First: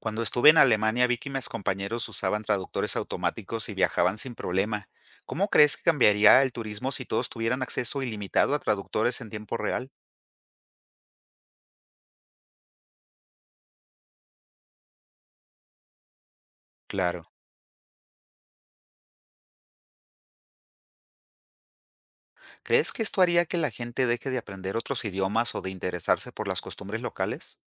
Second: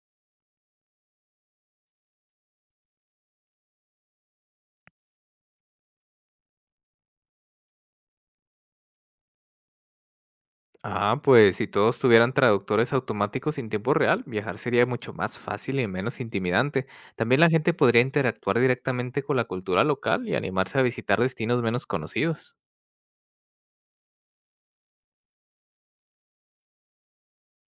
Cuando estuve en Alemania vi que mis compañeros usaban traductores automáticos y viajaban sin problema. ¿Cómo crees que cambiaría el turismo si todos tuvieran acceso ilimitado a traductores en tiempo real? Ah, pues si todos tuvieran traductores automáticos en tiempo real, viajar sería mucho más fácil y menos intimidante. Claro. También la gente podría interactuar directamente con la cultura local y animarse a visitar destinos menos conocidos. ¿Crees que esto haría que la gente deje de aprender otros idiomas o de interesarse por las costumbres locales?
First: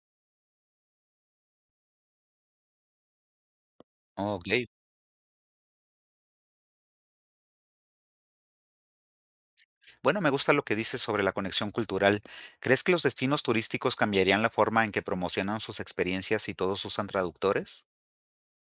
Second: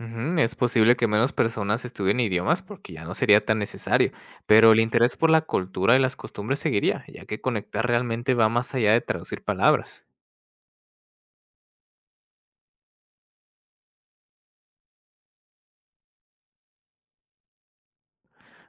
Ujú, es posible que menos personas estudien idiomas porque ya no sería tan necesario, Ok. pero el interés por la cultura y las costumbres seguiría, ya que conectar realmente va más allá de traducir palabras. Bueno, me gusta lo que dices sobre la conexión cultural. ¿Crees que los destinos turísticos cambiarían la forma en que promocionan sus experiencias si todos usan traductores?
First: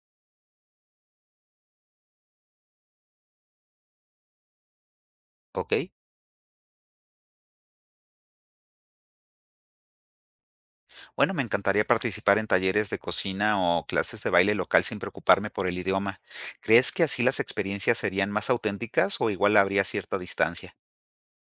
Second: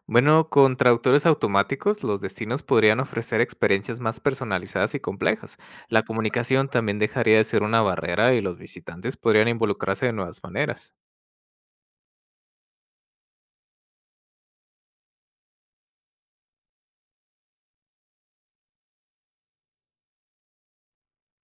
Bueno, con traductores automáticos, los destinos podrían ofrecer experiencias más personalizadas y complejas. Ok. La comunicación también dejaría de ser una barrera y los visitantes podrían involucrarse de nuevas maneras. Bueno, me encantaría participar en talleres de cocina o clases de baile local sin preocuparme por el idioma. ¿Crees que así las experiencias serían más auténticas o igual habría cierta distancia?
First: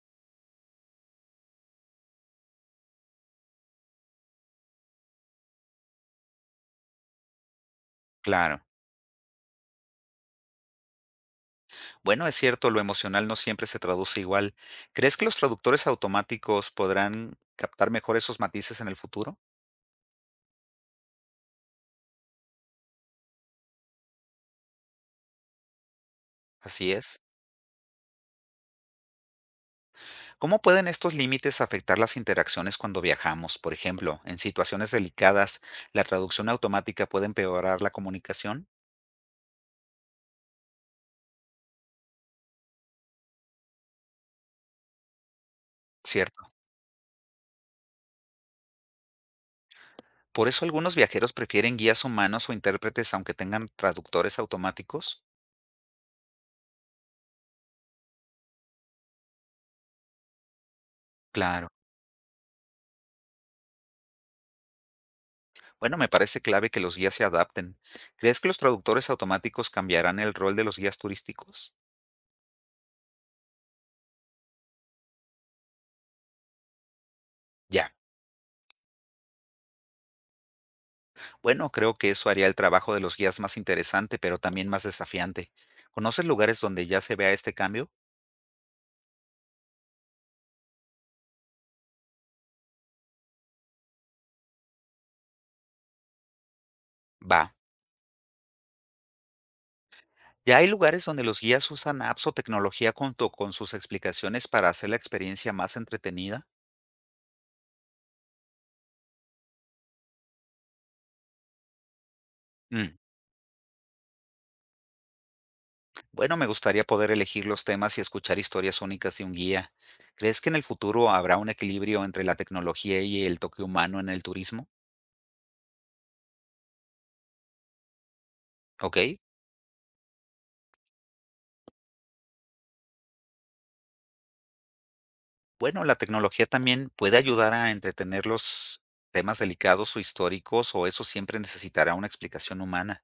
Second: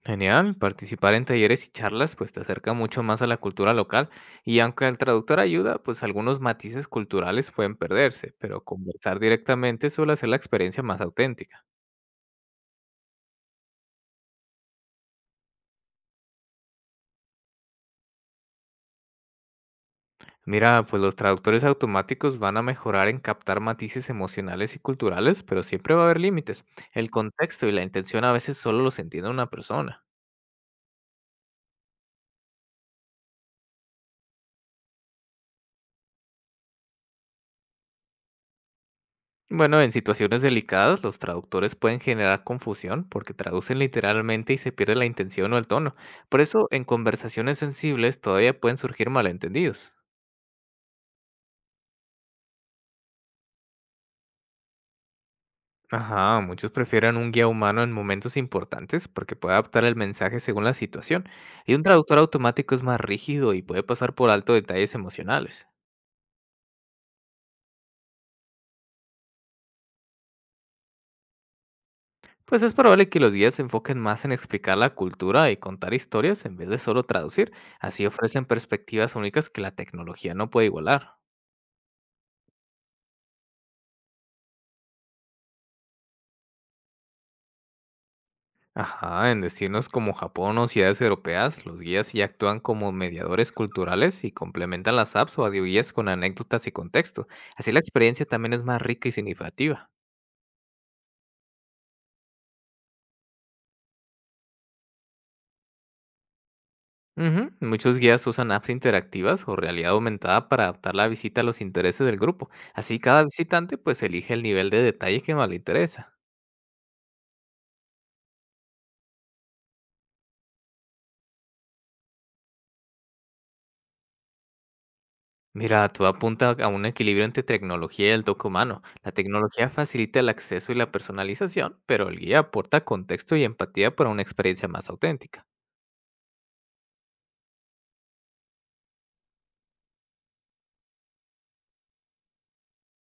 Genial, participar en talleres y charlas pues te acerca mucho más a la cultura local, y aunque el traductor ayuda, pues algunos matices culturales pueden perderse, Claro. pero conversar directamente suele hacer la experiencia más auténtica. Bueno, es cierto, lo emocional no siempre se traduce igual. ¿Crees que los traductores automáticos podrán captar mejor esos matices en el futuro? Mira, pues los traductores automáticos van a mejorar en captar matices emocionales y culturales, pero siempre va a haber límites. Así El es. contexto y la intención a veces solo los entiende una persona. ¿Cómo pueden estos límites afectar las interacciones cuando viajamos? Por ejemplo, en situaciones delicadas, ¿la traducción automática puede empeorar la comunicación? Bueno, en situaciones delicadas, los traductores pueden generar confusión porque traducen literalmente y se pierde la intención o el tono. Por ¿Cierto? eso, en conversaciones sensibles todavía pueden surgir malentendidos. Por eso algunos viajeros prefieren guías humanos o intérpretes aunque tengan traductores automáticos. Ajá, muchos prefieren un guía humano en momentos importantes porque puede adaptar el mensaje según la situación, Claro. y un traductor automático es más rígido y puede pasar por alto detalles emocionales. Bueno, me parece clave que los guías se adapten. ¿Crees que los traductores automáticos cambiarán el rol de los guías turísticos? Pues es probable que los guías se enfoquen más en explicar la cultura y contar historias en vez de solo traducir, Ya. así ofrecen perspectivas únicas que la tecnología no puede igualar. Bueno, creo que eso haría el trabajo de los guías más interesante, pero también más desafiante. ¿Conoces lugares donde ya se vea este cambio? Ajá, en destinos como Japón o ciudades europeas, los guías ya actúan como mediadores culturales y complementan las apps o audioguías con anécdotas y contexto. Va. Así la experiencia también es más rica y significativa. Ya hay lugares donde los guías usan apps o tecnología junto con sus explicaciones para hacer la experiencia más entretenida. Ujú, muchos guías usan apps interactivas o realidad aumentada para adaptar la visita a los intereses del grupo. Así Mm. cada visitante pues elige el nivel de detalle que más le interesa. Bueno, me gustaría poder elegir los temas y escuchar historias únicas de un guía. ¿Crees que en el futuro habrá un equilibrio entre la tecnología y el toque humano en el turismo? Mira, todo apunta a un equilibrio entre tecnología y el toque humano. Ok. La tecnología facilita el acceso y la personalización, pero el guía aporta contexto y empatía para una experiencia más auténtica. Bueno, la tecnología también puede ayudar a entretener los temas delicados o históricos, o eso siempre necesitará una explicación humana.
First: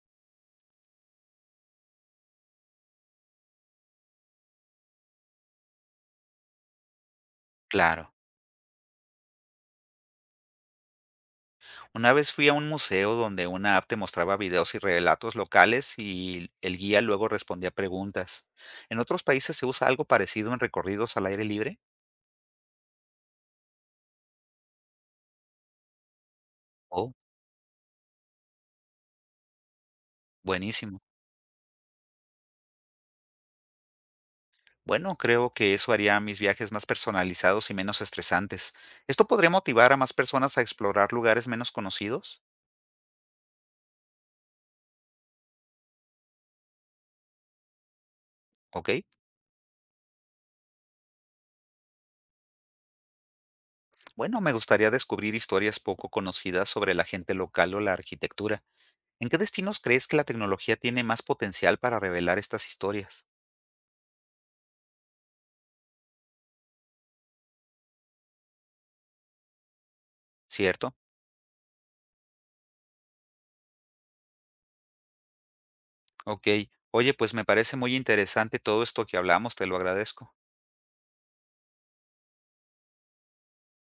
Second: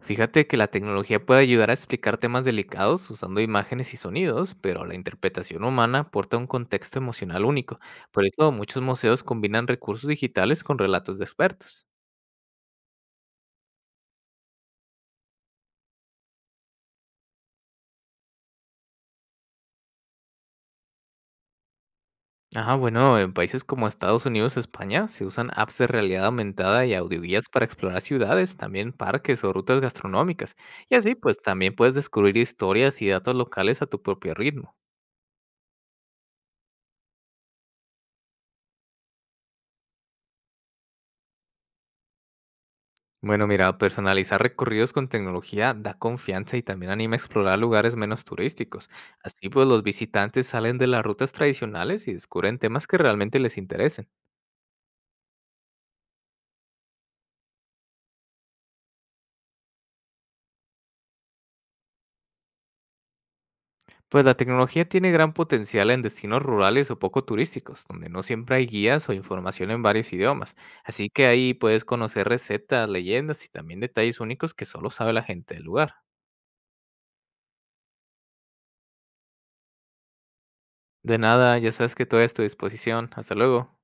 Fíjate que la tecnología puede ayudar a explicar temas delicados usando imágenes y sonidos, pero la interpretación humana aporta un contexto emocional único. Claro. Por eso muchos museos combinan recursos digitales con relatos de expertos. Una vez fui a un museo donde una app te mostraba videos y relatos locales y el guía luego respondía preguntas. ¿En otros países se usa algo parecido en recorridos al aire libre? Ah, bueno, en países como Estados Unidos, España, se usan apps de realidad aumentada y Oh, audioguías para explorar ciudades, también parques o rutas gastronómicas. Y buenísimo. así, pues también puedes descubrir historias y datos locales a tu propio ritmo. Bueno, creo que eso haría mis viajes más personalizados y menos estresantes. ¿Esto podría motivar a más personas a explorar lugares menos conocidos? Bueno, mira, personalizar recorridos con tecnología da confianza y también anima a explorar lugares menos turísticos. ¿Ok? Así, pues los visitantes salen de las rutas tradicionales y descubren temas que realmente les interesen. Bueno, me gustaría descubrir historias poco conocidas sobre la gente local o la arquitectura. ¿En qué destinos crees que la tecnología tiene más potencial para revelar estas historias? Pues la tecnología tiene gran potencial en destinos rurales o poco turísticos, donde no siempre hay guías o información en varios idiomas. ¿Cierto? Así que ahí puedes conocer recetas, leyendas y también detalles únicos que solo sabe la gente del lugar. Ok. Oye, pues me parece muy interesante todo esto que hablamos, te lo agradezco. De nada, ya sabes que todo es a tu disposición. Hasta luego.